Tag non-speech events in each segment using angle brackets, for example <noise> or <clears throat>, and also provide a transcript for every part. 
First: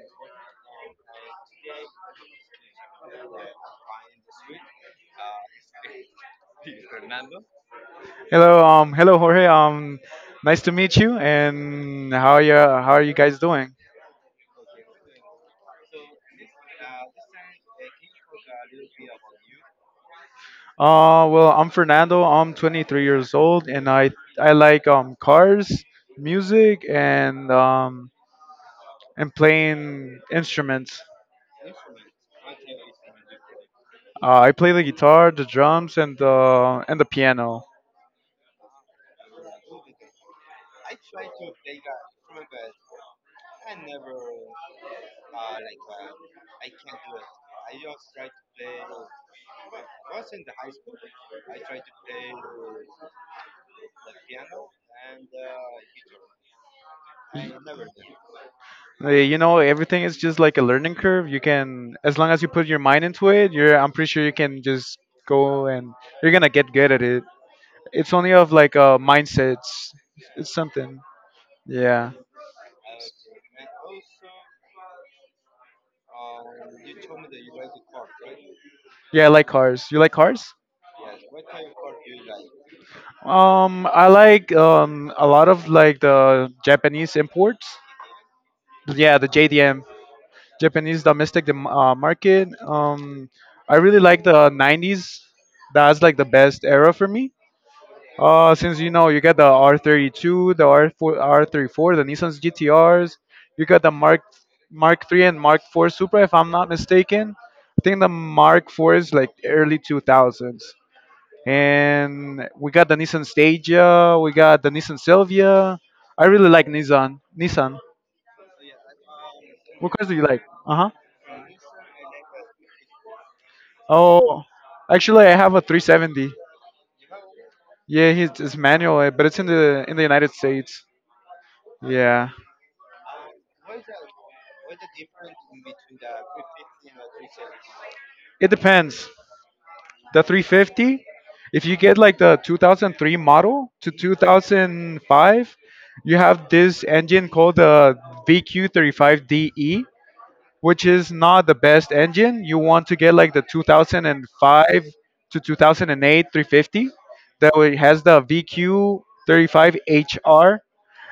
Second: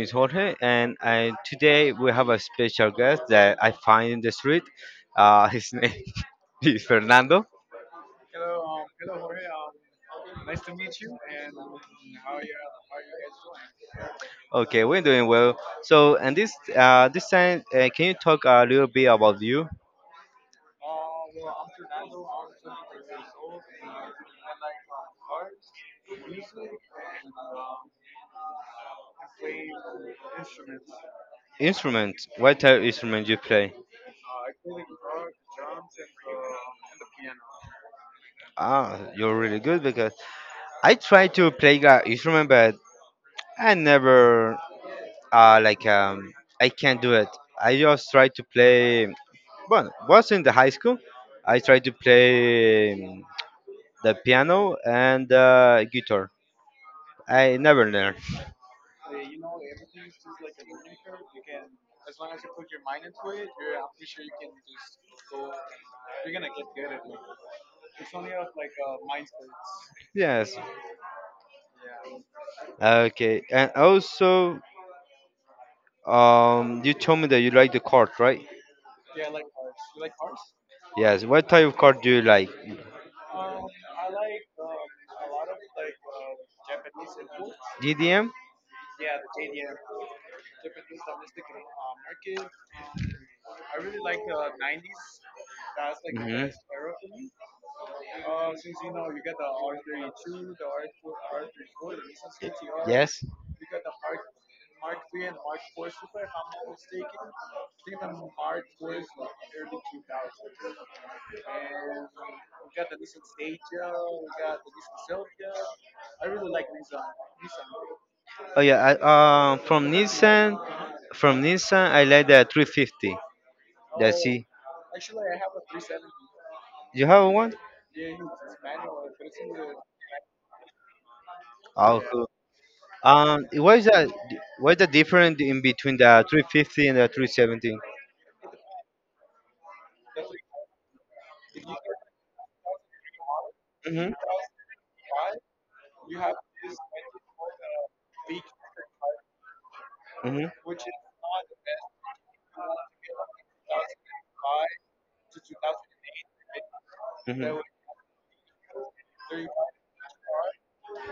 is Jorge, and today we have a special guest that I find in the street. His <laughs> name is Fernando. Hello, hello Jorge. Nice to meet you. And how are you? How are you guys doing? Okay, we're doing well. So, and this time, can you talk a little bit about you? Well, I'm Fernando. I'm 23 years old, and I like cars, music, and playing instruments. Instruments. What type of instrument you play? I play the guitar, the drums, and the piano. Ah, you're really good because I try to play an instrument, but I never like I can't do it. I just try to play. But was in the high school. I tried to play the piano and guitar. I never learned. Everything is just like a learning curve. You can, as long as you put your mind into it, you're. I'm pretty sure you can just go and you're gonna get good at it. It's only of like mindsets. <laughs> It's Yes. something. Yeah. Okay. And also, you told me that you like the card, right? Yeah, I like cars. You like cars? Yes. What type of card do you like? I like a lot of like the Japanese imports. DDM. Yeah, the JDM, Japanese domestic market. I really like the '90s. That's like the Hmm. best era for me. Since you know, you got the R32, the R4, R34, the Nissan's GTRs. Yes. You got the Mark 3 and Mark 4 Supra, if I'm not mistaken. I think the Mark 4 is like early 2000s. And we got the Nissan Stadia. We got the Nissan Sylvia. I really like Nissan. Nissan. Oh yeah. Uh, from What cars do you like? Nissan, Uh huh. from Nissan, I like the 350. That's Oh, it. actually, I have a 370. You have one? Yeah, it's manual, but it's in the United States. Oh, cool. Yeah, What is that? What is the difference in between the 350 and the 370? it depends. The 350, if you get like the 2003 model to Mm-hmm. 2005, you have this engine called the VQ35DE, Mm-hmm. which is not the best engine. You want to get like the 2005 to 2008 350, Mm-hmm. that way has the VQ35HR,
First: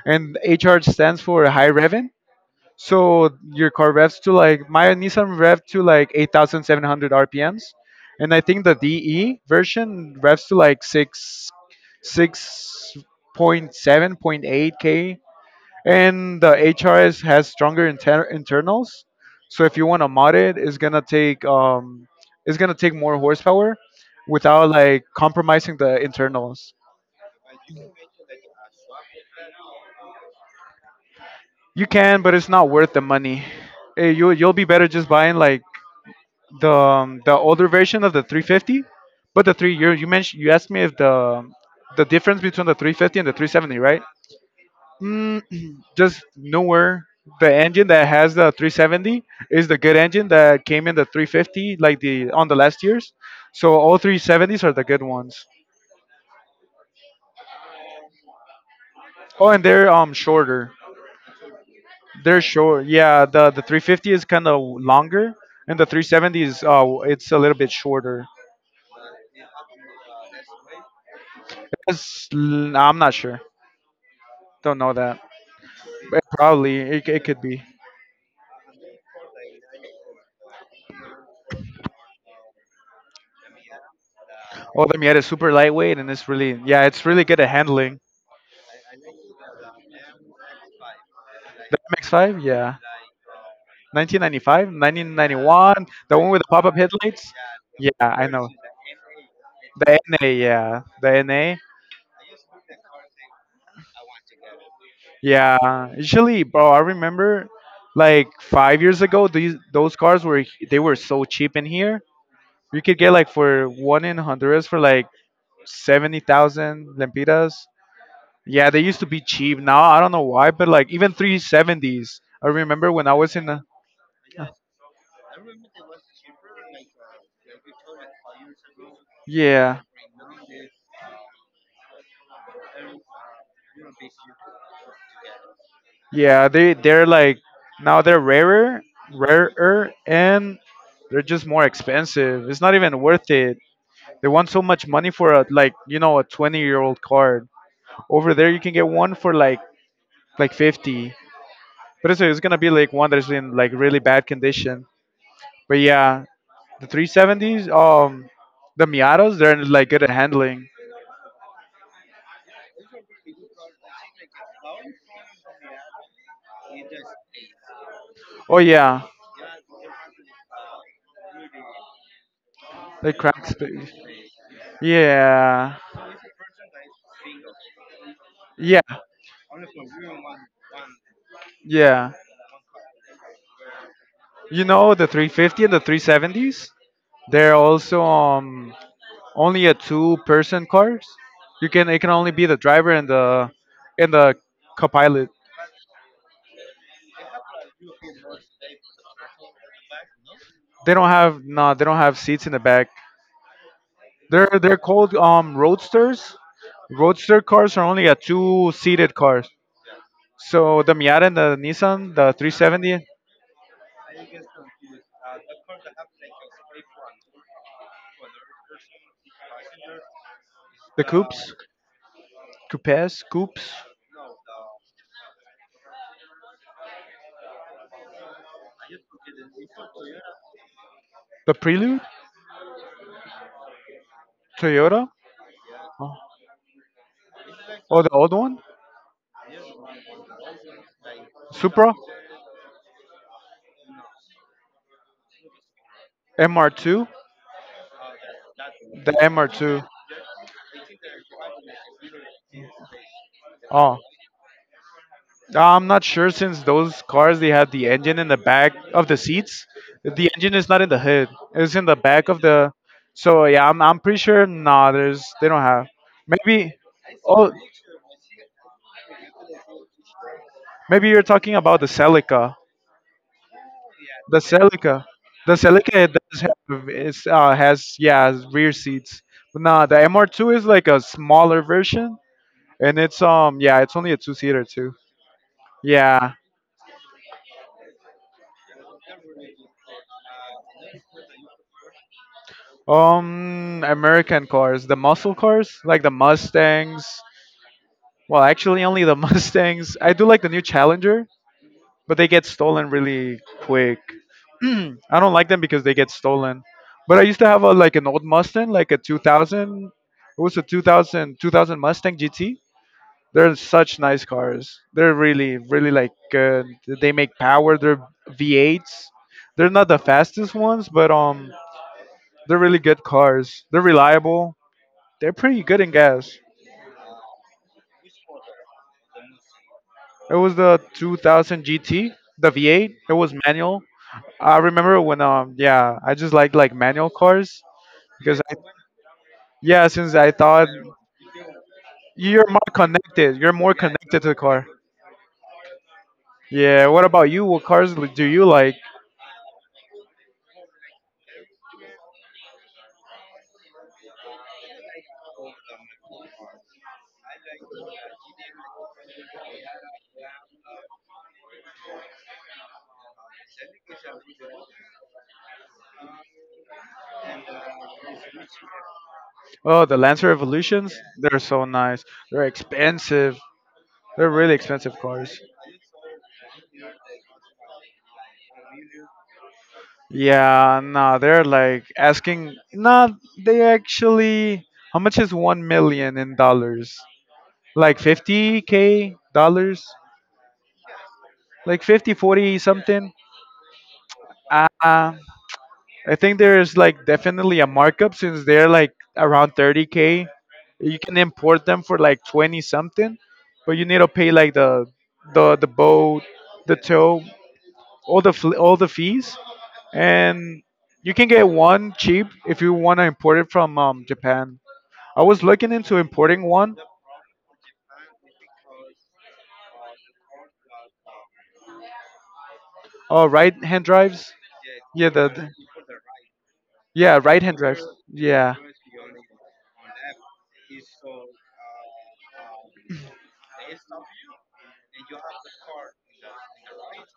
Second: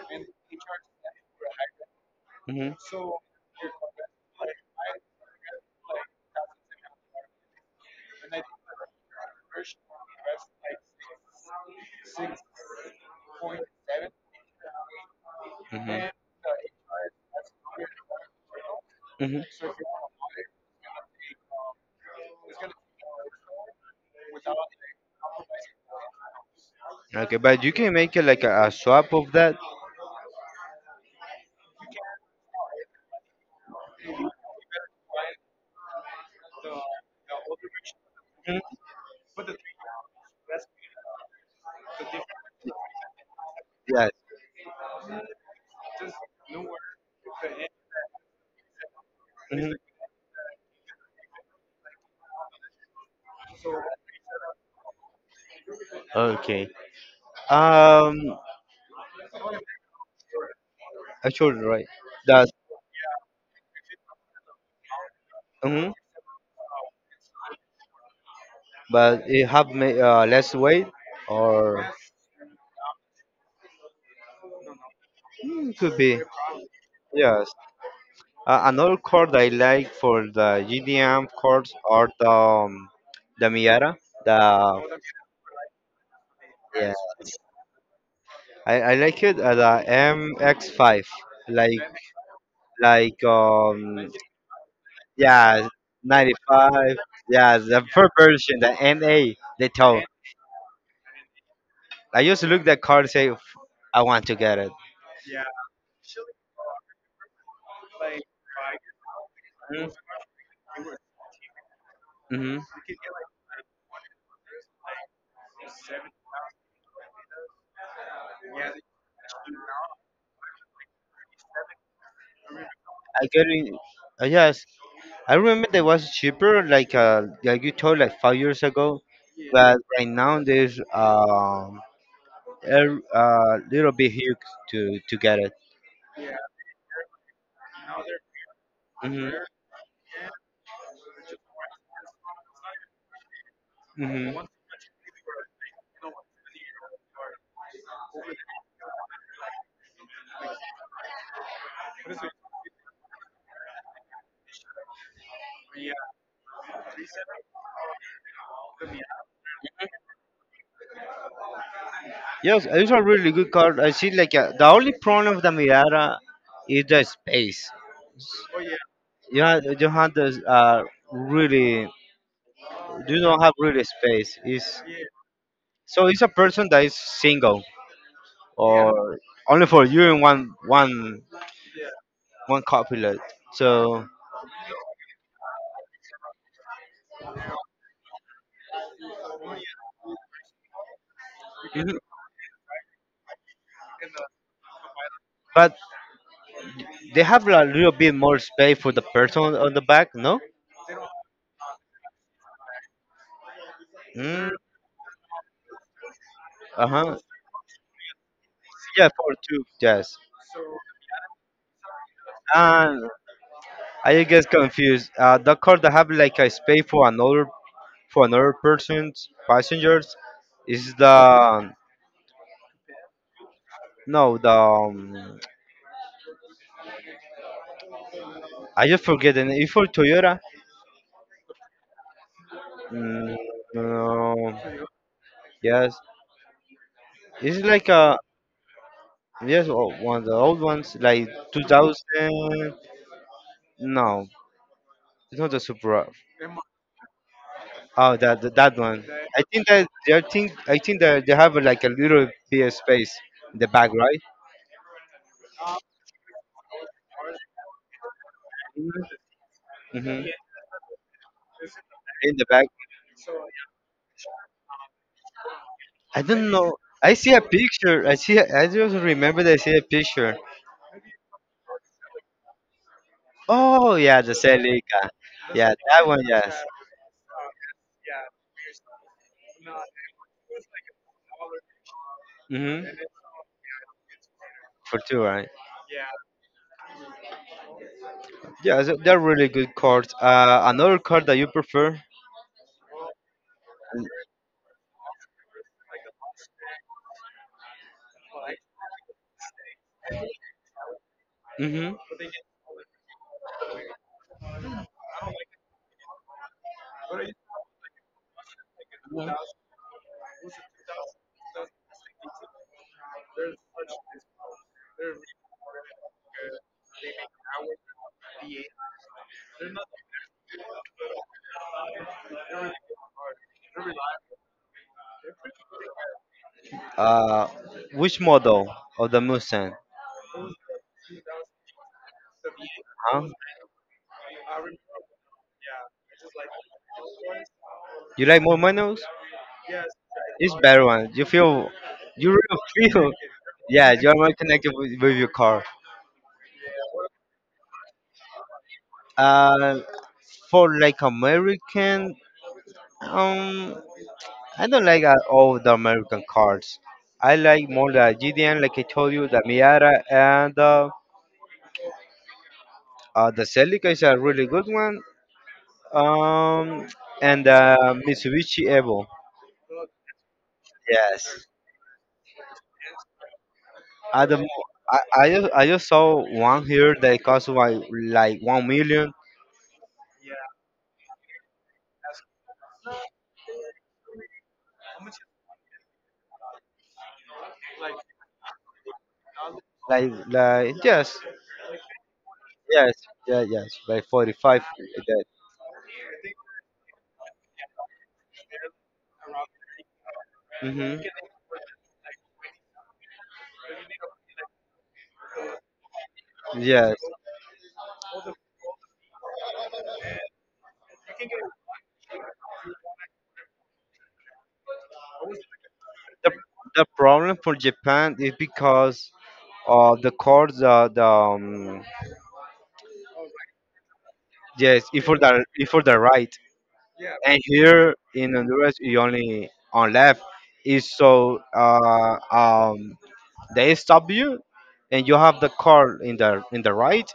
and hr stands for high rev. Mm-hmm. Mm-hmm. So your car revs to like my Nissan rev to like 8,700 RPMs, and I think the DE version revs to like six point seven point eight k, and the HRS has stronger internals. Mm-hmm. So if you want to mod it, it's gonna take more horsepower without like compromising the internals. Okay, but you can make it like a swap of that. You can, but it's not worth the money. You'll be better just buying like the older version of the Mhm. 350, but the three you mentioned, you asked me if the difference between the 350 and the 370, right? Yes. Mm, <clears throat> just nowhere. The engine that has the 370 is Hmm. the good engine that came in the 350, like the on the last years. So all 370s are the good ones. Okay. Um, Oh, and they're shorter. actually, right. They're That's. short. Yeah, the 350 is kind of longer, and the Mhm. 370 is it's a little bit shorter. But it have less weight, or. I'm not sure. Don't know that. Hmm, could be. Probably it could Yes. be. Another chord I like for the GDM chords are the Miata. The Oh, the Miata is super lightweight, and it's really yeah, yeah, it's really good at handling. I like it, the MX-5. The Like MX-5, yeah, like, 1995, yeah, 1991, the one with the pop-up 95. headlights. Yeah, the Yeah, first I know. version, the NA. They The told. NA, yeah, the NA, I used to look that card and say, " I want to get it." yeah. Usually, bro, I remember like 5 years ago, these those cars were so cheap in here. Mm-hmm. You could get like for one in Honduras for like 70,000 lempiras. Yeah, they used to be cheap. Now I don't know why, but like even 370s. I remember when I I was get in a, it. Yes, I remember they was cheaper, like you told, like 5 years ago. But yeah, right now there's a little bit huge to get it. yeah. They're like, now they're rarer, Hmm. rarer, and they're just more expensive. It's not even worth it. They Hmm. want so much money for a, like, a 20-year-old card. Over there, you can get one for like 50. But it's going to be like one that's in like really bad condition. But yeah, the 370s, the Miatas, they're like good at handling. Yes, it's a really good card. I see, like the only problem of the Mirada is the space. Oh yeah. You have this really, The you don't crack have really space. space. Is Yeah. so it's a person that is single Yeah. or only for you and one one Yeah. one copilot. So. You know the 350 and the 370s? They're also only a two-person cars. You can Mhm. It can only be the driver and the co-pilot. But they have a little bit more space for the person on the back, no? They don't have, no, they don't have seats in the back. They're Mm, they're called roadsters. uh-huh. Roadster cars are only a two Yeah, seated for cars. two, yes. So the Miata and the Nissan, the 370, And I get confused. The car that have like a space for another person's passengers is the coupes, the coupes, coupes, no, the I just forget the name. It's for Toyota. the Prelude. Mm, no, Toyota. yes, Oh. it's like Oh, the a old one. yes, one of the old ones like Supra, 2000. No, it's not the Supra. MR2, Oh, that one. the MR2. I think that they have like a little bit of space in the back, Oh, right? I'm not sure since those cars they have the engine in the back of the seats. Hmm. The engine is not in the hood; it's in the back In of the back. the. So yeah, I'm pretty sure. Nah, there's they don't have. I don't Maybe. know. I see a Oh, picture. I see. I just remember that I see a picture. maybe you're talking about the Celica. Oh yeah, the The Celica, Celica. the Yeah, Celica that it one. does Yes. have it's, has yeah has rear seats. But nah, the MR2 is like a smaller version, Hmm. and it's yeah, it's only a two seater too. For two, right? Yeah. Yeah, so they're really good cards. Another card that you prefer? American cars, the muscle cars, like the Mustangs. Well, actually, only the <laughs> Mustangs. I do like the new Challenger, Hmm. but they get stolen really quick. <clears throat> I don't like them because they get stolen. But I used to have a like an old Mustang, like a 2000. It was a 2000 Mustang GT. They're such nice cars. They're really, really like good. They make power. They're V8s. They're not the fastest ones, but they're really good cars. They're reliable. They're pretty good in gas. Uh, which model of the Mustang? It was the 2000 GT, the V8. It Huh? was manual. I remember when yeah, I just like manual cars You because like I more manuals? yeah, since I It's thought better one. You feel, you you're more really <laughs> feel. connected. You're more Yeah, you are connected to more the car. connected with your car. Yeah, what about you? What cars do you like? Uh, for like American, um, I don't like all the American cars. I like more the GDN, like I told you, the Miata and the Celica is a really good one. Um, and Mitsubishi Evo. Oh, the Lancer Evolutions. They're Yes. so nice. They're expensive. They're At the, mo-. really expensive I, I cars. just I just saw one here that cost like 1 million. Yeah, no, they're like asking. No, they actually. How much is 1 million in dollars? Like 50K dollars? Like, yes, Like 50, 40 yes, something? yeah, yes, like 45. Like that. I think there's like definitely a markup since they're like around 30K. You Hmm. can import them for like 20 something, but you need to pay like the boat, the Yes, tow. All the fees, and you can get one cheap if you want to import it from Japan. I was looking into importing one, the problem for Japan is because of the court. The right hand drives. Yes, if Yeah, for the the if for the right, yeah, and right hand drives. here in Yeah. Honduras, you only on left is so they stop you, and you have the car in the right,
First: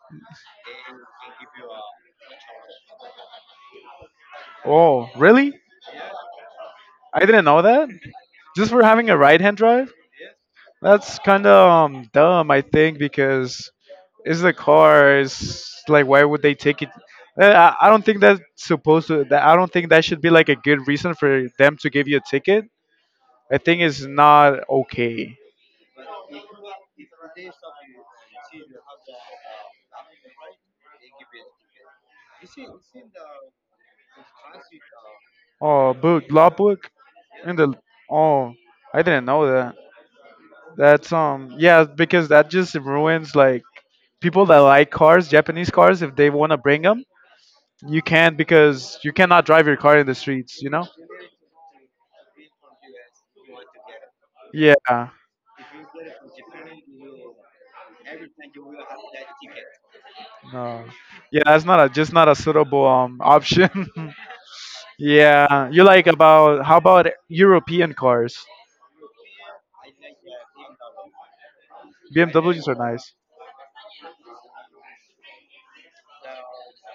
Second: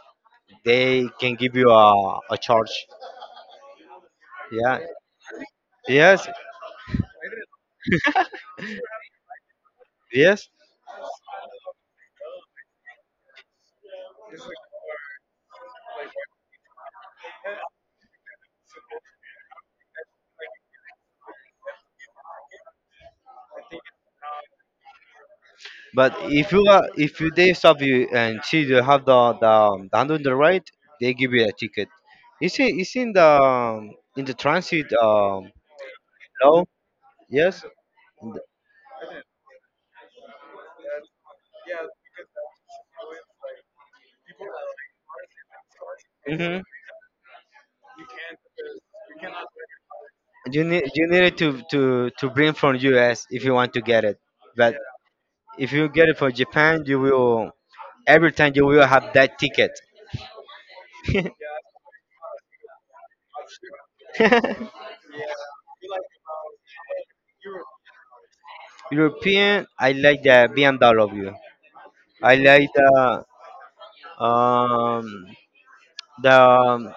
they can give you a charge. Yeah. Oh, really? Yes. I didn't know that. Just for having a right hand drive? Yes. That's kind of dumb, I think, because it's the car. It's like, why would they take it? Uh, I don't think that's supposed to. That I don't think that should be like a good reason for them to give you a ticket. I think it's not okay. But if you they stop you and see you have the hand on the right, they give you a ticket. It's in the transit Oh, book, law law. book. In Yes. the Oh, I didn't know that. That's yeah because that just ruins like people that like cars, Japanese cars. If they want to Mm-hmm. bring them, you can't because you cannot drive your car in the You streets. You need know? you need it to bring from US if you want to get it. But Yeah. if you get it from Japan, you will every time you will have that ticket. No. Yeah, that's not a just not a suitable option. <laughs> <laughs> Yeah, you like about how about European cars? European, I like the BMW. I like BMWs are nice. Um the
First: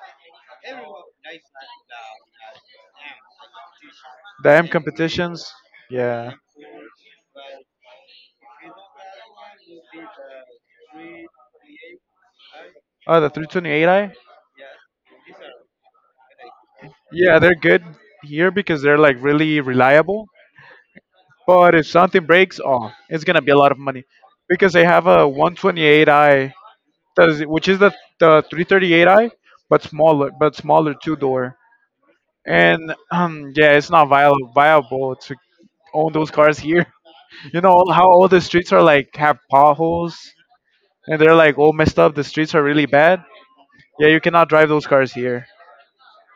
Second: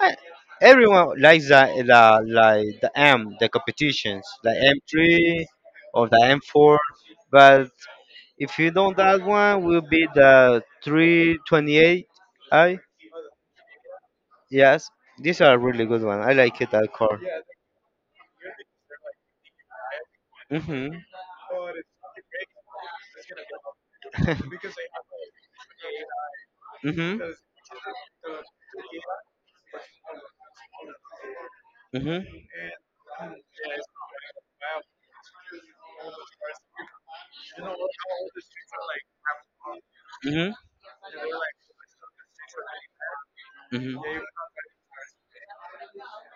I, everyone likes the like the competitions, the The M M3 competitions. or the Yeah. M4, but if you don't, that one will be the 328. I Oh, the 328i. Yes, these are really good one, I like it that car. Yeah, they're good here because they're like really reliable. Mhm. But if something breaks, oh, it's gonna be a lot of money because <laughs> they have a 128i Mhm. Which is the 338i, but smaller, two door. Mhm. And yeah, it's not viable to own those cars here. <laughs> You know how all the streets are like have potholes, Mhm. and they're like all messed up. The streets are really bad. Mhm. Yeah, you cannot drive those cars here.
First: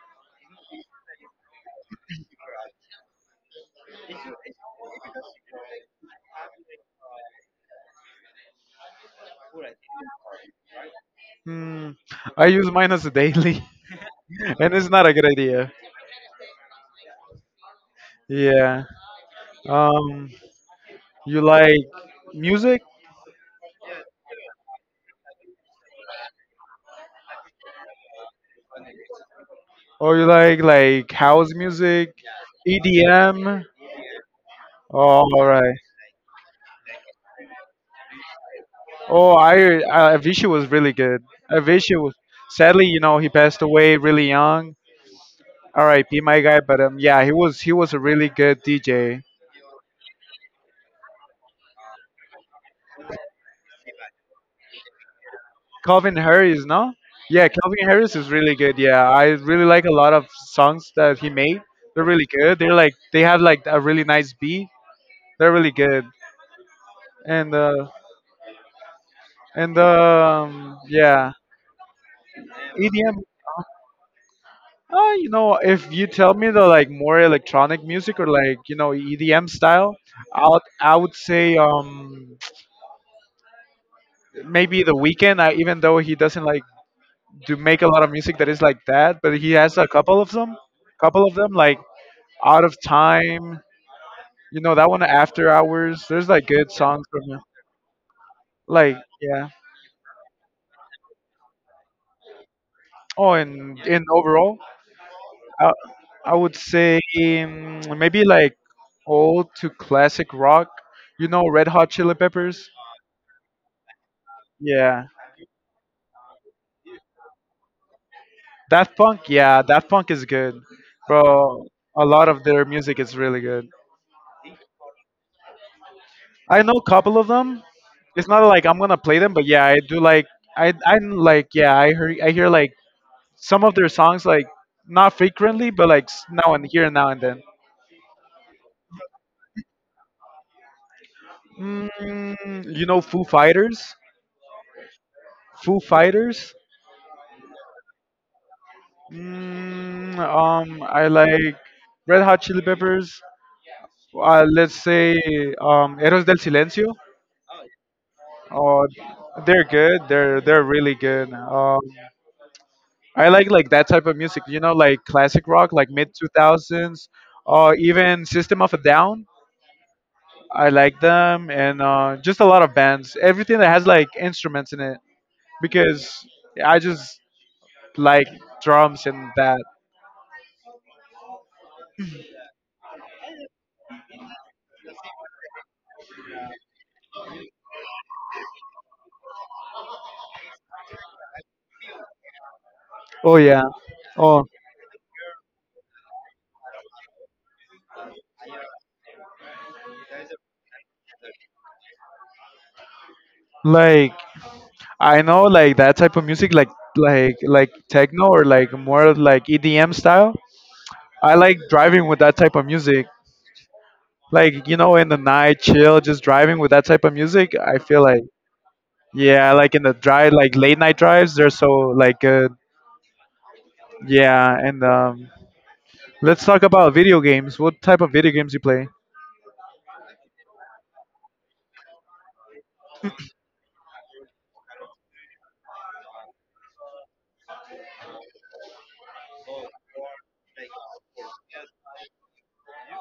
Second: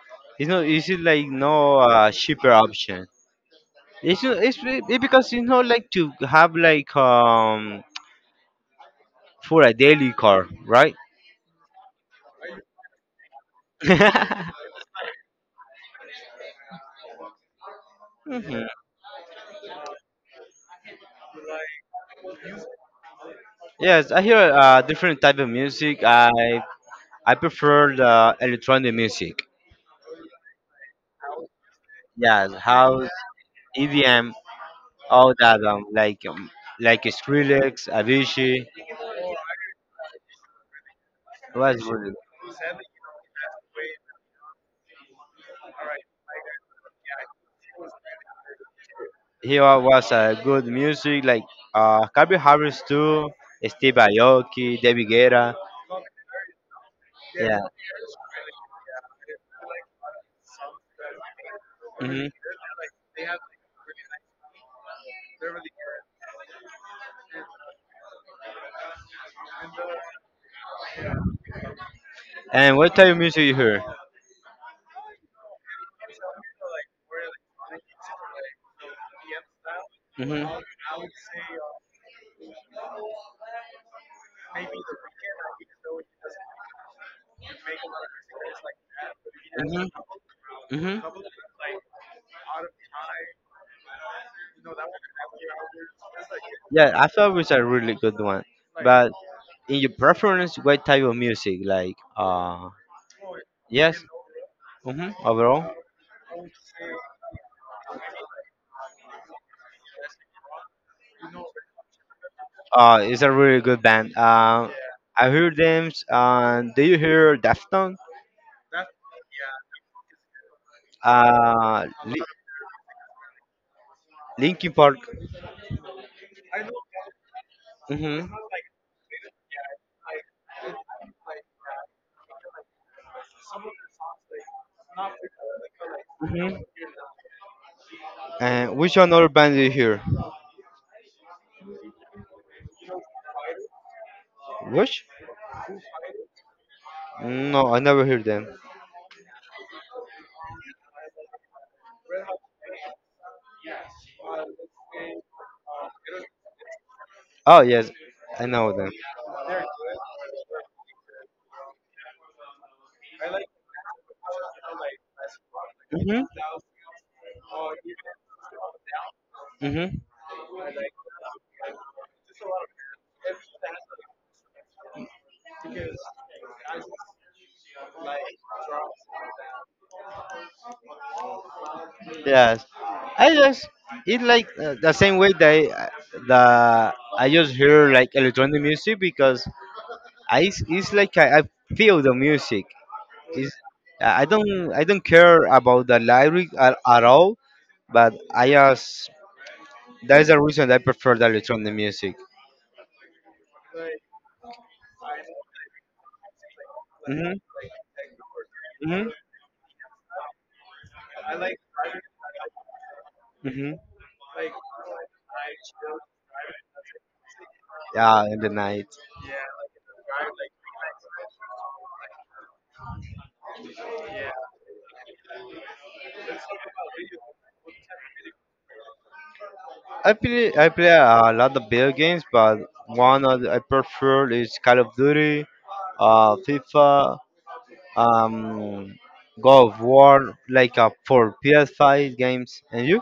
<laughs> It's not. It's like no, cheaper option. It's not, it's be- it because it's not like to have like for a daily car, right? Hmm. I use mine as a daily, <laughs> <laughs> and it's not a good idea. Mhm. Yeah. Um, you like music, Yes, I hear different type of music. I prefer the electronic music. or you like house music, Yes, house, EDM? EDM, all All that. right. Like Skrillex, Avicii. Oh, I Avicii was really good. Was Avicii really was good. Sadly, he passed away really young. All right, be my guy, but yeah, he was a really good DJ. He was good music like Calvin Harris too, Steve Aoki, David Guetta. Calvin Harris, no? Yeah, Yeah. Calvin Harris is really good. Yeah, I really like a lot of songs that he made. They're really Hmm. good. They're like they have like a really nice beat. They're really good. And uh and yeah, And what type EDM. of music you hear? If you tell me the like more electronic music or like EDM style, Hmm. I'll I Hmm. would say maybe The Weeknd. Even though he doesn't like do make a lot of music that is like that, but he has a couple of them, Hmm. couple of them like Out of Time. You know that one, After Hours. There's like good Yeah, songs I from thought it him. was a really good one. Like But yeah. in your preference, what type of music? Like, Oh, and yes, in overall, overall. I I would say maybe like old to classic rock. Red Hot Chili Peppers. It's a really good band. Yeah, I heard them. Do you hear Daftone? that Punk. Yeah, that Punk is good, bro. Uh, A Li- lot of their music is really good. Linkin Park. I know a couple of them. It's Hmm. not like I'm gonna play them, but yeah, I do like. I like. Yeah, I hear like some of their songs like not frequently, but like now Hmm. and here and now and then. And which another band do you hear? Foo Fighters. Which? Foo Fighters. No, I never heard them. I like Red Hot Chili Peppers. Let's say Eros del Silencio. Oh yes, I know Oh, them. they're good. They're really good. I like that type of music. You know, like classic rock, like mid two thousands, or even System of a Down. Hmm. I like them, and just a lot of bands. Everything that has like instruments in it, because I just like drums and that. Yes, I just it's like, the same way that I just hear like electronic music because I feel the music. Oh It's, yeah. I Oh, don't care about the lyric at all, but I just that is the reason I prefer the electronic music. like I know like that type of music, like like Hmm. like techno or like more Hmm. of, like EDM style. I like driving with that type of music. Hmm. Like, you know, in the night, chill, just driving with that type of music, I feel like, Yeah, in the night. yeah, like in the drive, like late night drives, they're so like good. Yeah, and let's talk about video games. What type of video games you play? I play a lot of video games, but one of I prefer is Call of Duty, FIFA. um, God of War, like for PS5 games. And you?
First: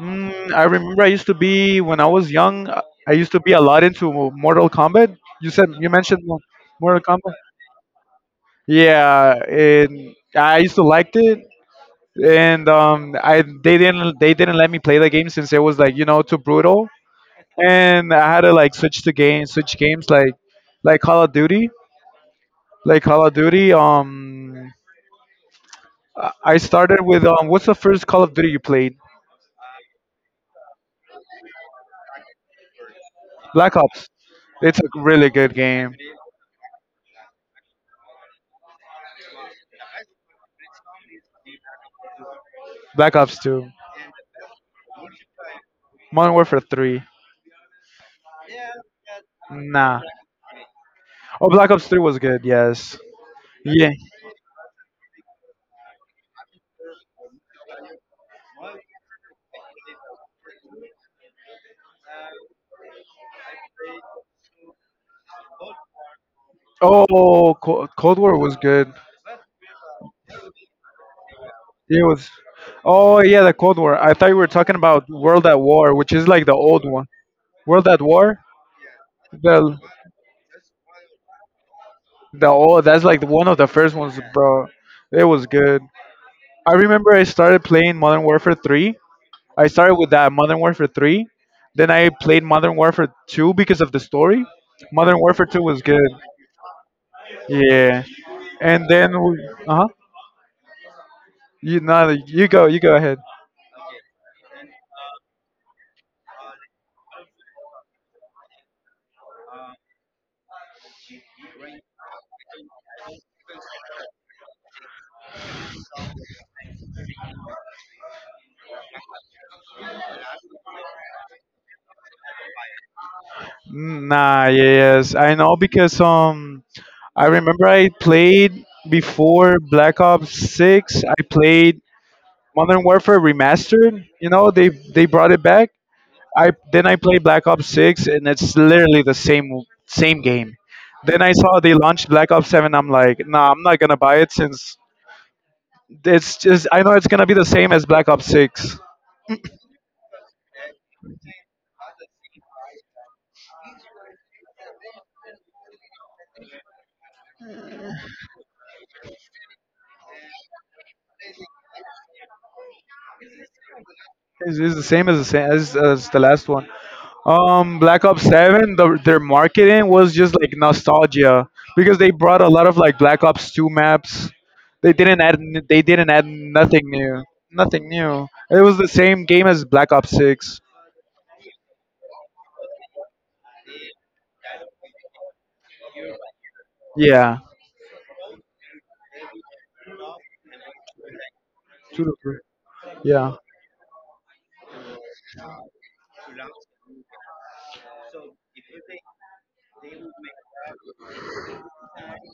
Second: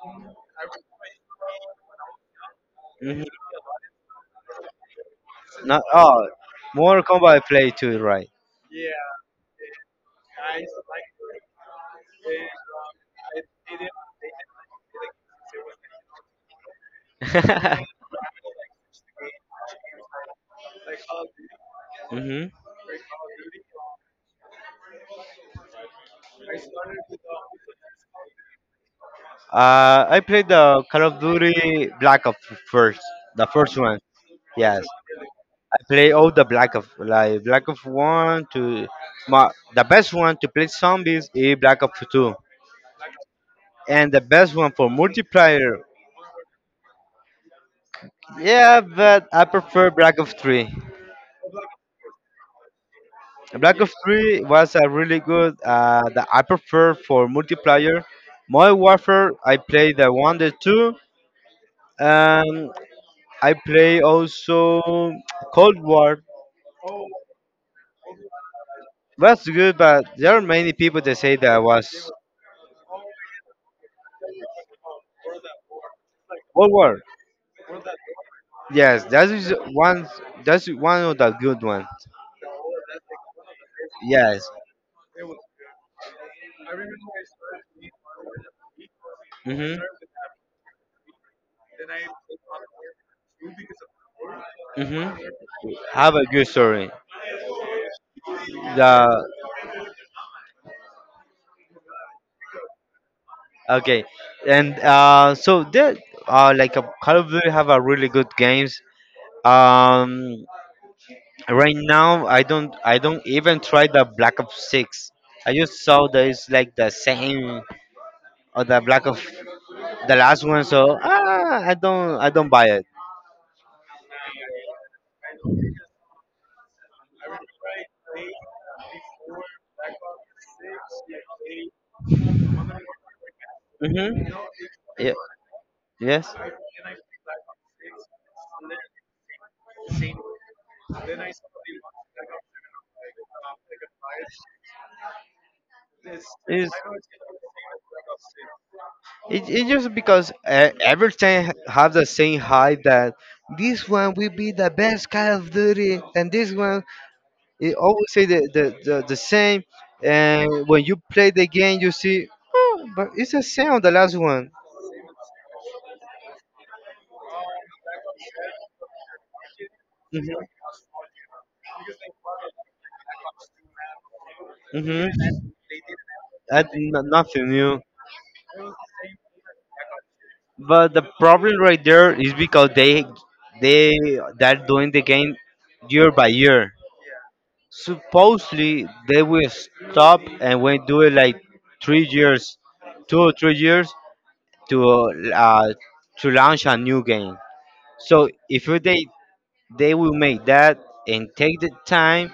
Mm, I remember I used to be when I was young. I Hmm. used to be a lot into Mortal Kombat. You said Not, you mentioned oh, Mortal Mortal Kombat. Kombat I play too, right? Yeah, and I used to liked it, and I they didn't let me play the game since it was like you know too brutal. <laughs> And I had to like switch games like Call of Duty, Hmm. like Call of Duty. Um, I started with what's the first Call of Duty you played? I played the Call of Duty Black Ops first, the Black first one. Ops. It's Yes, a really good I game. play all the Black of like Black of One to my the best one to play zombies is Black Ops 2, Black Ops 2, and the best one for multiplayer. Modern Warfare 3. Yeah, but I prefer Nah. Black Ops 3. Oh, Black Ops 3 was good. Yes. Black Yeah. Ops 3 was a really good, that I prefer for multiplayer. Modern Warfare, I play the one, the two, and I play also Cold War. Oh, Cold War was good. Was good, but there are many people that say that It was. was. Oh yeah, the Cold War. I thought you were talking about World at War, which is like the Cold old War. one. World at War. Yes, that is The one. That's one of the good ones. The oh, that's like one of the first ones, Yes. bro. It was good. I remember I started playing Modern Warfare 3. I Mhm. started with that Modern Warfare 3. Then I played Modern Warfare 2 because of the story. Mhm. Modern Warfare 2 was good. Have a good story. Yeah. And then The. uh huh. You no, You go ahead. Okay, and so there are like a Call of Duty have a really good games. Um, right now I don't even try the Black Ops 6. I just saw that it's like the same or the Black of the last one, so I don't buy it. Nah, yes, I know because I remember I played before Black Ops Six. I played Modern Warfare Remastered. You Mhm. know, they Yeah. brought it back. Yes. I then I played Black Ops 6, and it's literally the same game. Then I saw they launched Black Ops 7. I'm like, nah, I'm not gonna buy it since it's just It's- I know it's gonna be the same as Black Ops 6. it's just because every time have the same hype that this one will be the best Call of Duty, and this one it always say the same. And when you play the game, you see, oh, but it's the same on the last one. It's the same as the last one. Black Ops 7, their marketing was just like Mm-hmm. nostalgia because they brought a lot of like Black Ops 2 maps. They didn't add Mm-hmm. n- they didn't add That nothing new, nothing new. nothing new. It was the same game as Black Ops 6. But the problem right there is because they they're doing the game year by year. Yeah, Supposedly they will stop and we do it like two three to three. years, two Yeah. or three years to uh, to launch a new game. So if you- they will make that and take the time,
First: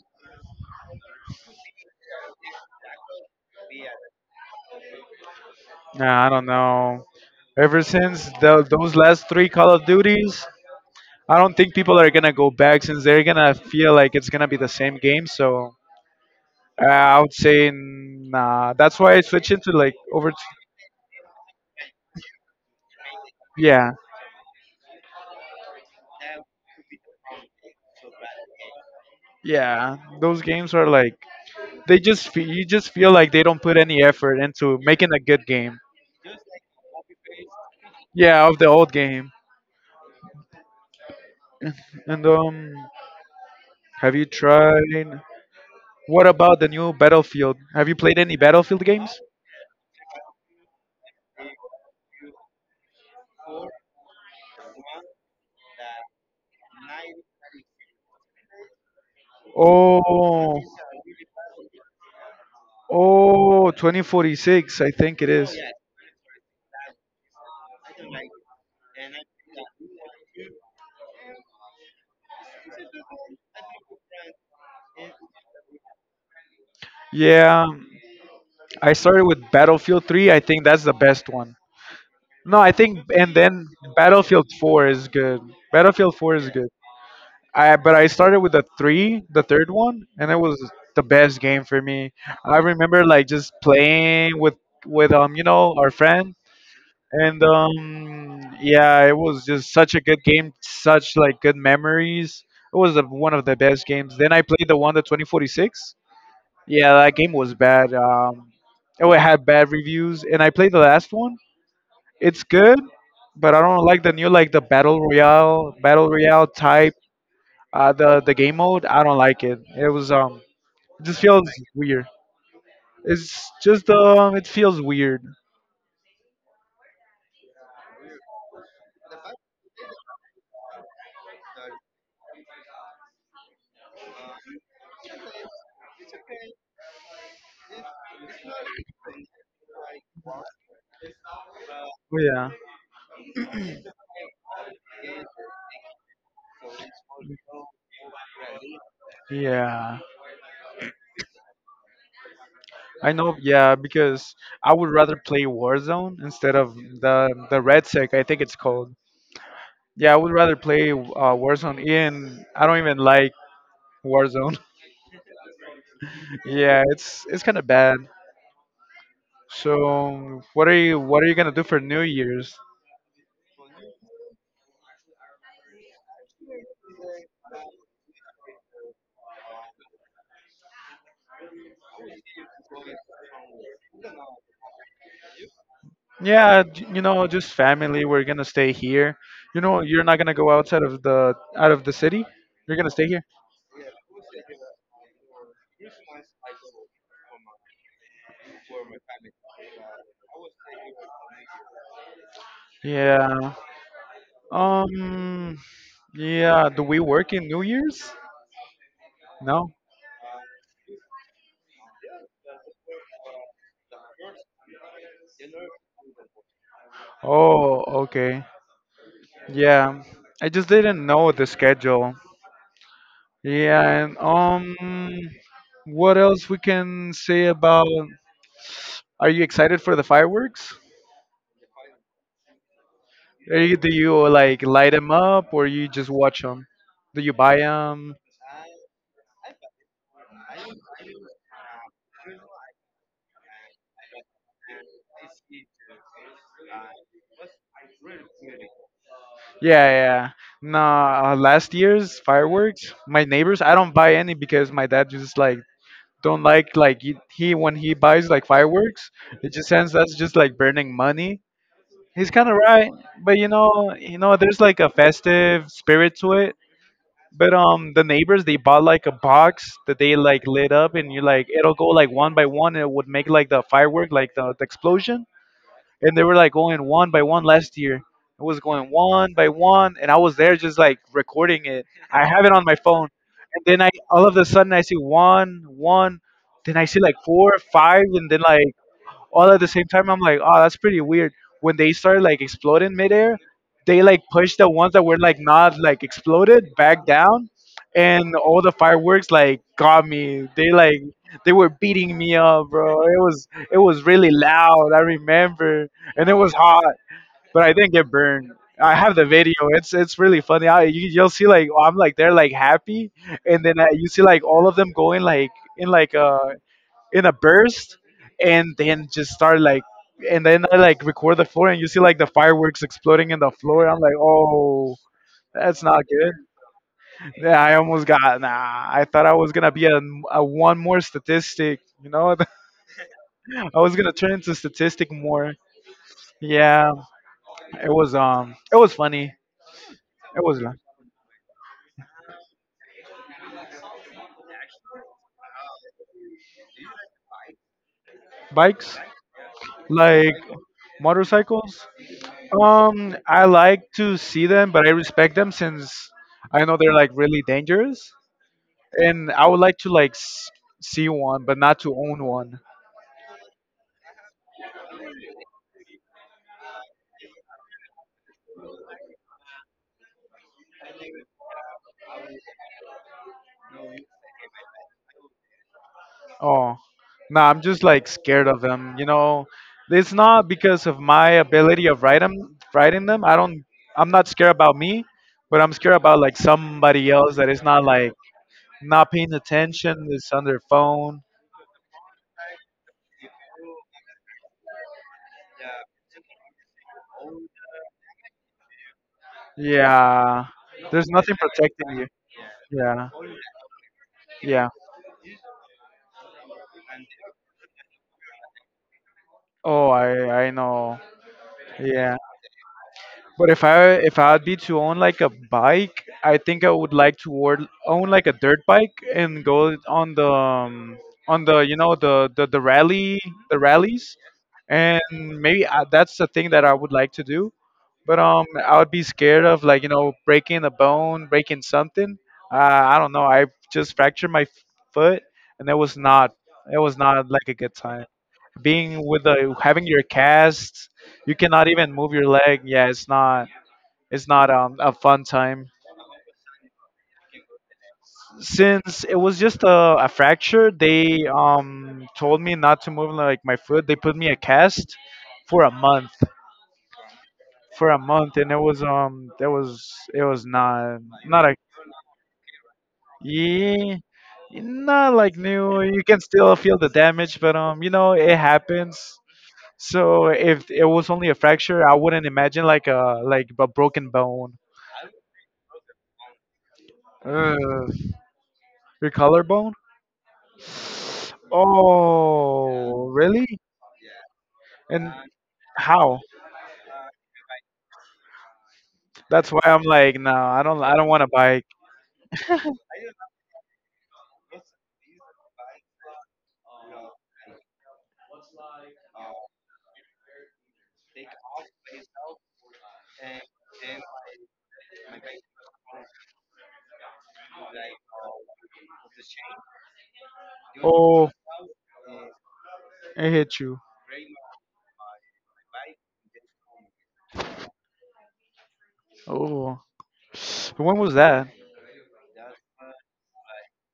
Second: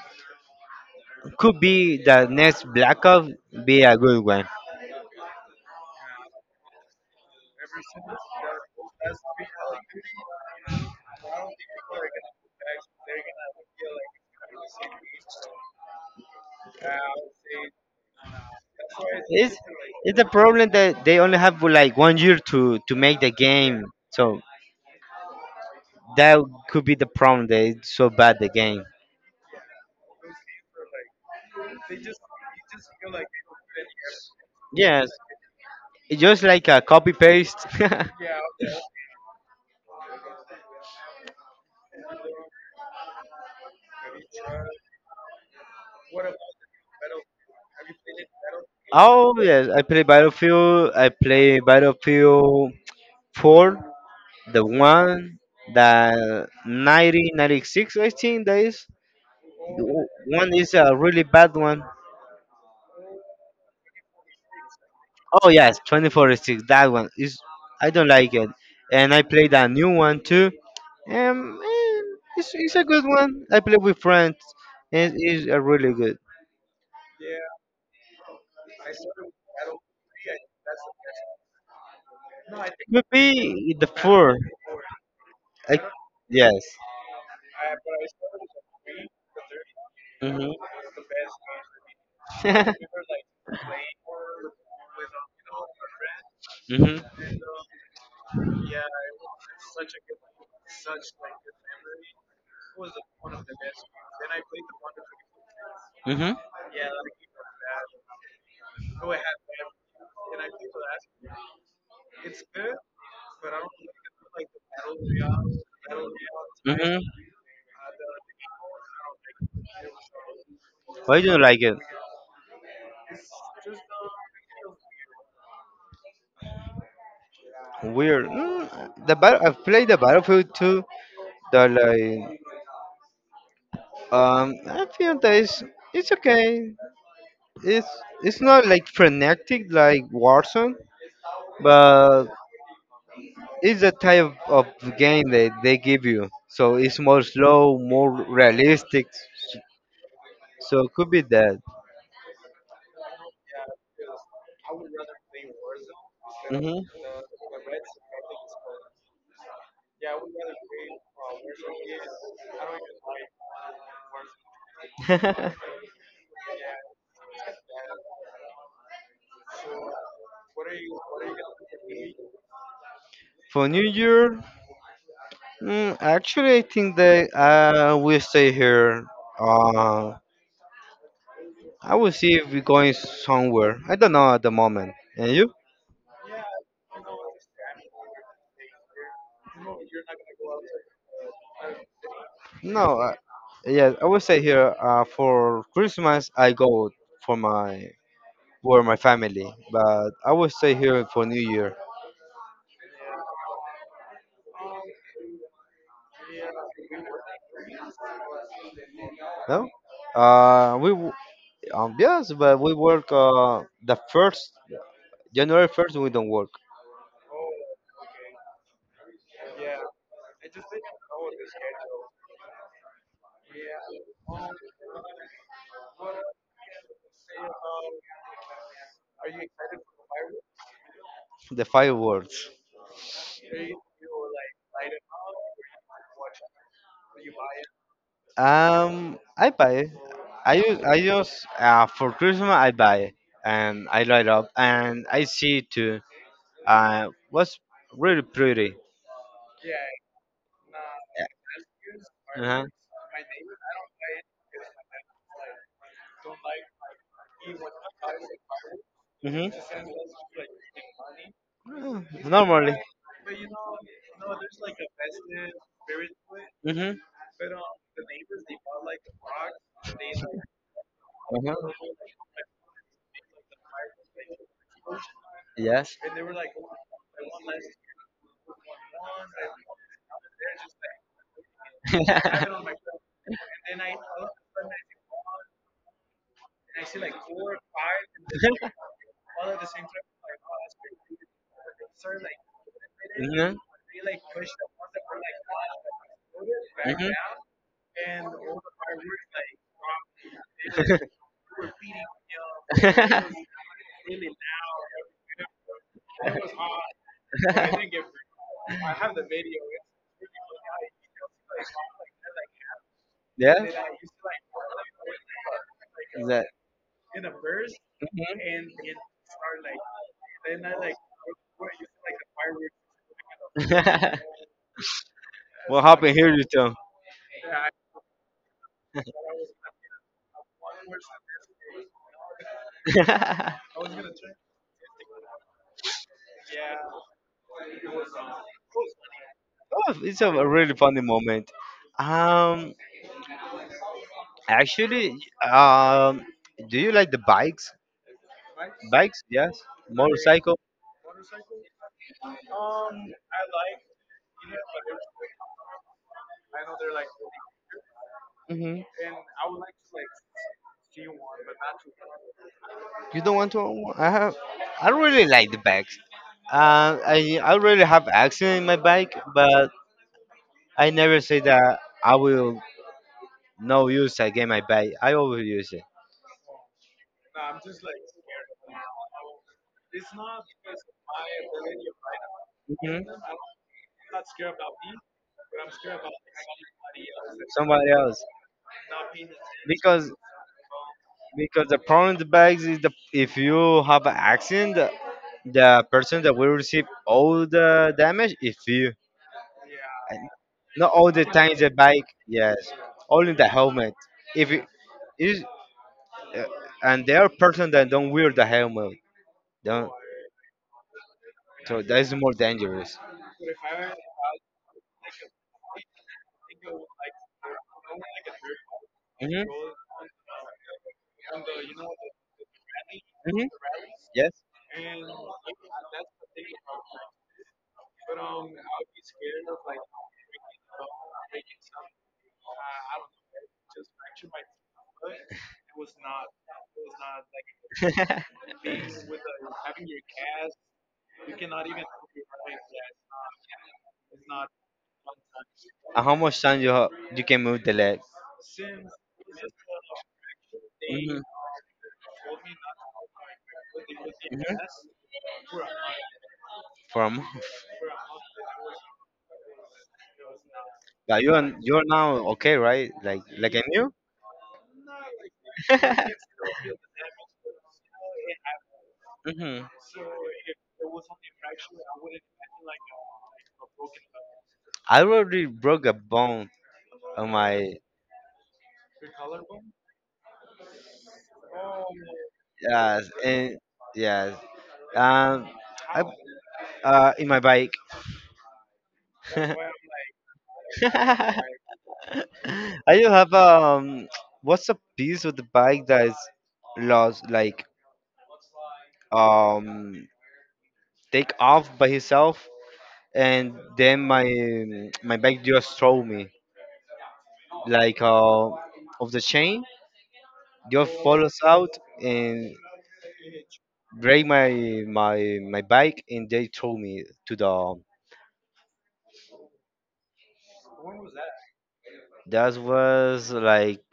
could be the next Black Ops be a good one. Nah, I don't know. Ever since those last three Call of Duties, I don't think people are gonna go back since they're gonna feel like it's gonna be the same game. So I would say nah. That's why I switch It's into like it's a over. To, problem that they only have like 1 year to make the game. yeah, So that could be the problem. That it's so bad the game. yeah. Those games are like you just feel like they don't put any effort into Yes, making a good game. it's just like a copy paste. <laughs> Yeah, of the old game. And have you tried? What about the new Battlefield? Have you played any Battlefield games? Oh yes, I play Battlefield. I play Battlefield 4, the one that 1996, I think that is. One Oh. is a really bad one. Oh, 2046, I think it Oh is. yes, 2046. That one is. I don't like it, and I played a new one too. Um, eh, it's a good one. I play with friends, and it's a really good. Yeah, I started with Battlefield 3. I think that's the best one. No, I think, Could and then be the four. Battlefield 4 is good. I, Battlefield 4 is yes. good. I but I started with the three, the third one, and it Mhm. was the best game for me. I Mhm. remember like just playing with our friend. Mhm. And yeah, it was just such a good game, such like good memories. It was the one of the best games. Then I played the one, the 2046. Mhm. Yeah, that game was bad. Oh, it had <laughs> bad reviews, and I played the last one. It's good, but I don't like the new, like the battle royale type. The game mode, I don't like it. It was um it Why just do you feels like it? weird. It feels weird. Weird. I've played the Battlefield 2. The like I feel that it's okay. It's it's not like frenetic like Warzone, but Yeah, it's the type of game that they give you. So it's more slow, more realistic. yeah. So could be that. I know, yeah, because I would rather play Warzone instead of Hmm. the Red Sec. I think it's called. Yeah, I would rather play Warzone. Ian, I don't even like Warzone. <laughs> <laughs> Yeah, it's kind of bad. So, what are you gonna do for New Year's? For New Year, actually, I think that we stay here. Uh, I will see if we're going somewhere. I don't know at the moment. And you? Yeah, you know, just family. We're gonna stay here. You know, you're not gonna go outside of the out of the city. You're gonna No. stay here. Yeah, I will say here for Christmas I go for my for my family, but I will stay here for New Year. Yeah. Um. Yeah. Do we work in New Year's? No. No. Uh, we w- yes, but we work the first January 1st. We don't work Oh, okay. Yeah, I just didn't know the schedule. Yeah, and what else we can say about? Are you excited for the fireworks? the fireworks. Do you like light them up or you just watch them? Do you buy them? I buy. I use for Christmas. I buy and I light up and I see too. Was really pretty. Yeah, yeah. No, last year's Uh-huh. fireworks, my neighbors, I don't buy any because my dad just like don't like, when he buys like fireworks, it Hmm. just ends. That's just like burning money. He's kind of Normally. right, but you know, there's like a festive spirit to it. Hmm. But the neighbors they bought like a box that they like lit up, and you like it'll go Uh-huh. like one by one, and it would make like the firework, like the explosion. Yes. And they were like going one by one last year. It was going one by one, and I was there just like recording it. I have it on my phone, and then I all of a sudden I see one, one, then I see like four, five, and then <laughs> like all at the same time. I'm like, oh, that's pretty weird. When they started like exploding midair, Mhm. they like pushed the ones that were like not like exploded back Mhm. down, and all the fireworks like got me. They like Mhm. <laughs> they were beating me up, bro. It was really loud. I remember, and it was hot, but I didn't get burned. I have the video. It's really funny. You'll see like I'm like they're like happy, Yeah. and then you see like all of them going like in That. A burst, Mhm. and then just start like, and then I like record the floor, and you see like the fireworks exploding in the floor. I'm like, <laughs> oh, that's What not happened good. here, you tell? Yeah, I almost got nah. I thought I was gonna be a one more statistic. You know, <laughs> <laughs> I was gonna turn into statistic more. Yeah, it was funny. Oh, it's a It was really funny moment. Um, Actually, um, do you like the bikes? bikes Bikes, yes. like Motorcycle. motorcycles. I like to see them, but I respect them since I know they're like really dangerous. Hmm. And I would like to like see one, but not to own one. You don't want to own one? I have. I don't really like the bikes. I really have accident in my bike, but I never say that I will no use again my bike. I always use it. Oh, no, I'm just like scared of them. You know, it's not because of my ability of writing Hmm. them. I don't. I'm not scared about me, but I'm scared about like somebody else that is not Somebody like else, not paying attention. because Is on their phone. because the problem with the bikes is the if you have an accident, the person that will receive all the damage is you. Yeah, Not there's all the nothing time the protecting you. bike, yes, Yeah, only the helmet. If it yeah. is, uh, and there are person that don't wear the helmet, Oh, don't. I know. So that is Yeah. more dangerous. But if I would be to own like a bike, I think I would like to own like a dirt bike and Hmm. go on the the rally Hmm. the rallies, Yes. and maybe that's the thing that I would like to do. But I would be scared of like you know breaking a bone, breaking something. I don't know. I just fractured my foot, and it was not like a good <laughs> time. And Being with the Having your cast, you cannot even move your leg. Yeah, It's not a fun time. how much time you ha- you can move the leg? Since it was just a fracture, Hmm. they told me not to move like my foot. They put me a Hmm. cast for a month. From For a month, and it was <laughs> not. but Not a you are now okay, right? Like I knew. Yeah, not like new. You can <laughs> still feel the damage, but you know it happens. Hmm. So if it was only a fracture, I wouldn't imagine like a broken bone. I already broke a bone on my Ugh. Your collarbone? Oh, yes and really? yes. And Um, I how? In my bike. That's why I'm <laughs> I like, no, I don't want a bike. do have what's a piece of the bike that is lost, like um, take off by itself, and then my bike just throw me like of the chain, just Oh, follows out and I hit you. break my my bike, and they throw me to the. Oh, when was that? That was like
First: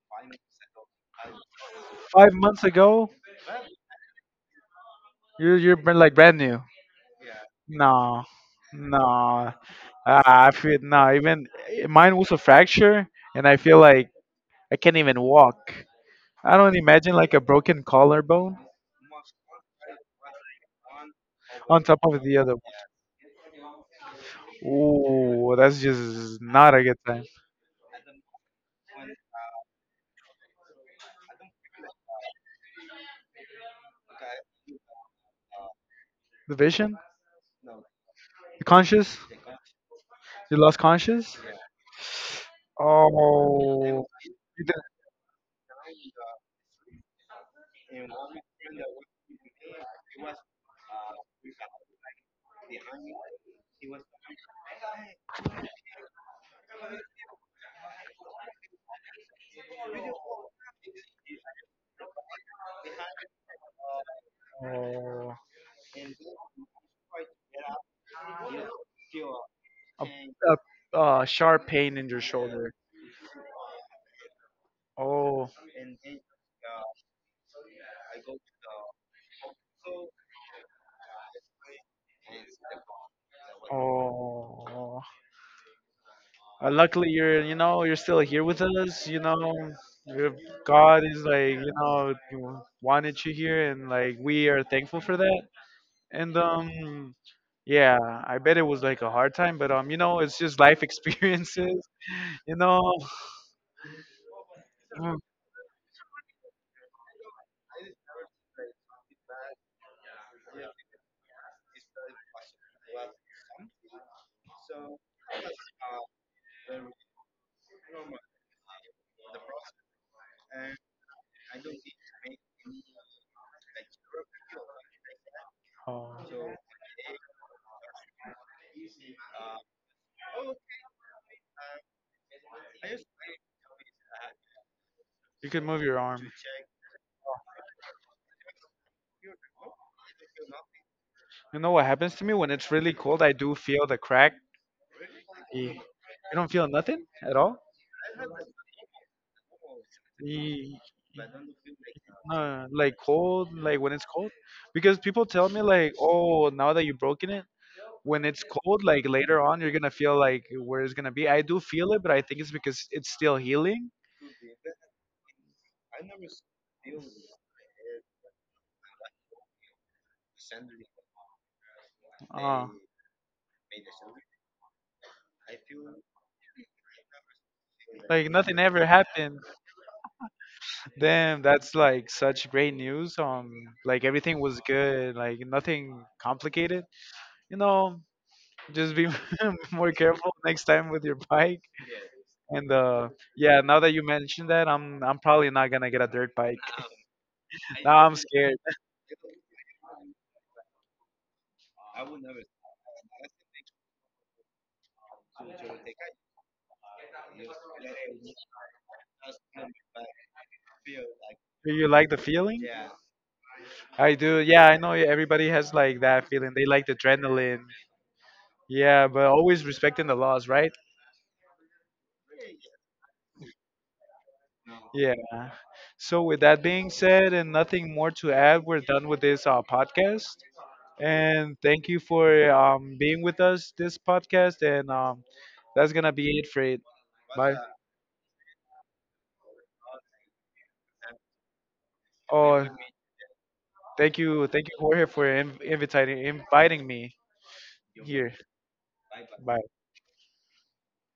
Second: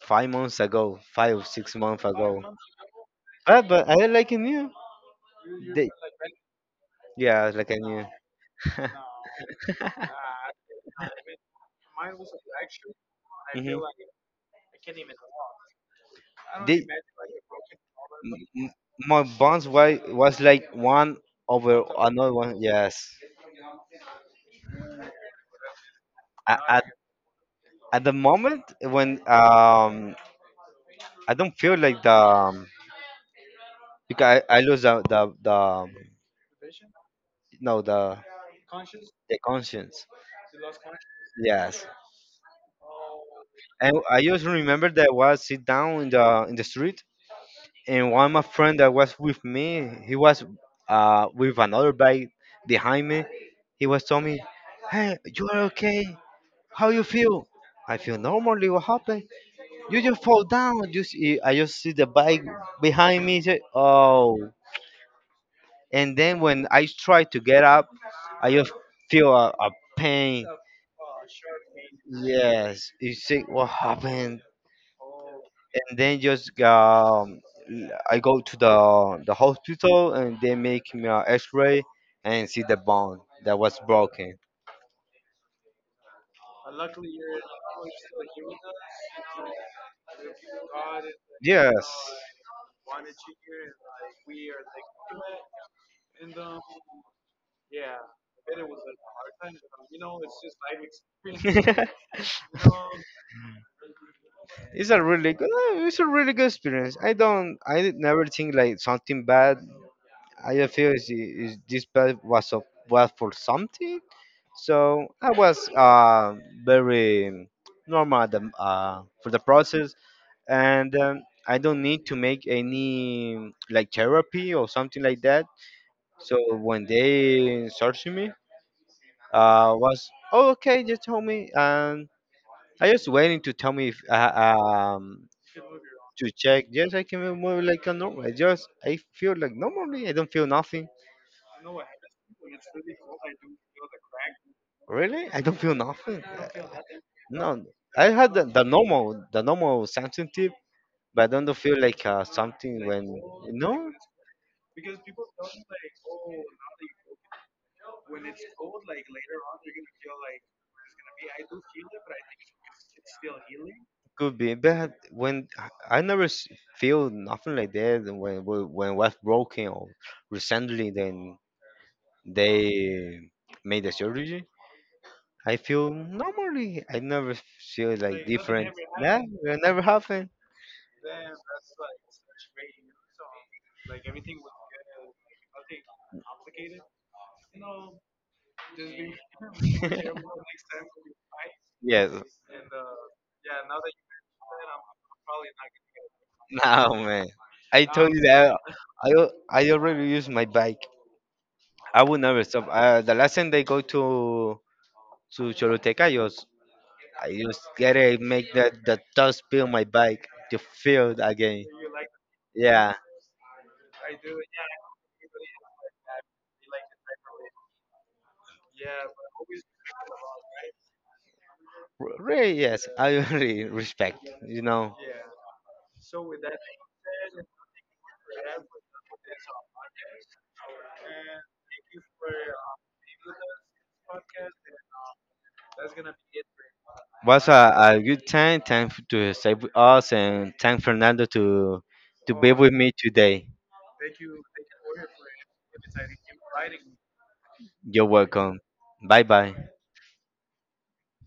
5 months ago, 5 or 6 months Five ago. months ago? But I like in you. You're They, like brand new. yeah, I like in you. No, <laughs> no. Ah, I feel no. Even mine was a fracture, and I feel Mhm. like I can't even walk. I don't They, imagine like a broken m- collarbone m- my bonds was like one on over top of another the other. one. Yes. Oh, that's just A- not a At good sign. at the moment when I don't feel like the because I lose the The vision? no, the The conscious? the conscience. You lost conscious? Yes. And Oh, I just remember that was sit down in the street and one of my friend that was with me, he was with another bike behind me. He was telling me, "Hey, you are okay? How you feel?" I feel normally. What happened? You just fall down. You see, I just see the bike behind me. Say, oh, oh, and then when I try to get up, I just feel a a, pain. a sharp pain in your shoulder. Yes, you see what happened? Oh, And then just l- I go to the hospital and they make me an X-ray and see the bone that was broken. oh. Luckily, you're you know you're still here with us. You know, your God is like you Yes, know wanted you here, and like we are thankful for that. And yeah, I bet it was like a hard time, but you know, it's just life <laughs> <laughs> it's experiences. You know, a um, really good, it's a really good experience. I did never think like something bad. I just feel is this bad was of was for something. So I was very normal at the, for the process and I don't need to make any like therapy or something like that. oh, So when they searching me, was oh okay, just tell me. I just waiting to tell me if um you can move your arm. to check. Yes, I can move like a normal. I feel like normally I don't feel nothing. You know what happens to me when it's really cold? I do feel the crack. Really, I don't feel nothing. You don't feel nothing at all? No, I had the normal sensitive, Eh, but I don't feel like something like when cold, no. like when it's cold, because people tell me like, oh, now that you've broken it, when it's cold, like later on, you're gonna feel like where it's gonna be. I do feel it, but I think it's because it's still healing. Could be, but when I never s- feel nothing like that when when was broken or recently, then they Uh, made the surgery. I feel normally. I never feel like, it like nothing different. ever Nah, happened. it never happened. Damn, that's like such great news. Like everything was good, like nothing complicated. You know, just be <laughs> more careful next <laughs> time with your bike. Yes. And yeah, now that you mentioned that, I'm probably not gonna get a dirt bike. No man. I <laughs> Now told I'm you that scared. I already use my bike. I will never stop. The last time they go to Choluteca, I just get it, make the dust build my bike to feel it again. Do you like the feeling? Yeah, I do. Yeah, I know everybody has like that feeling. They like the adrenaline. Yeah, but always respecting the laws, right? Really, yes, I <laughs> really respect, you know. Yeah. So, with that being said, and nothing more to add, we're done with this podcast. And thank you for being with us this podcast. And that's gonna be it for it. Was Bye. A good time. Thank to stay with us and thank Fernando to be Oh, with me today. Thank you, Jorge, for inviting me You're here. welcome. Bye bye. Bye.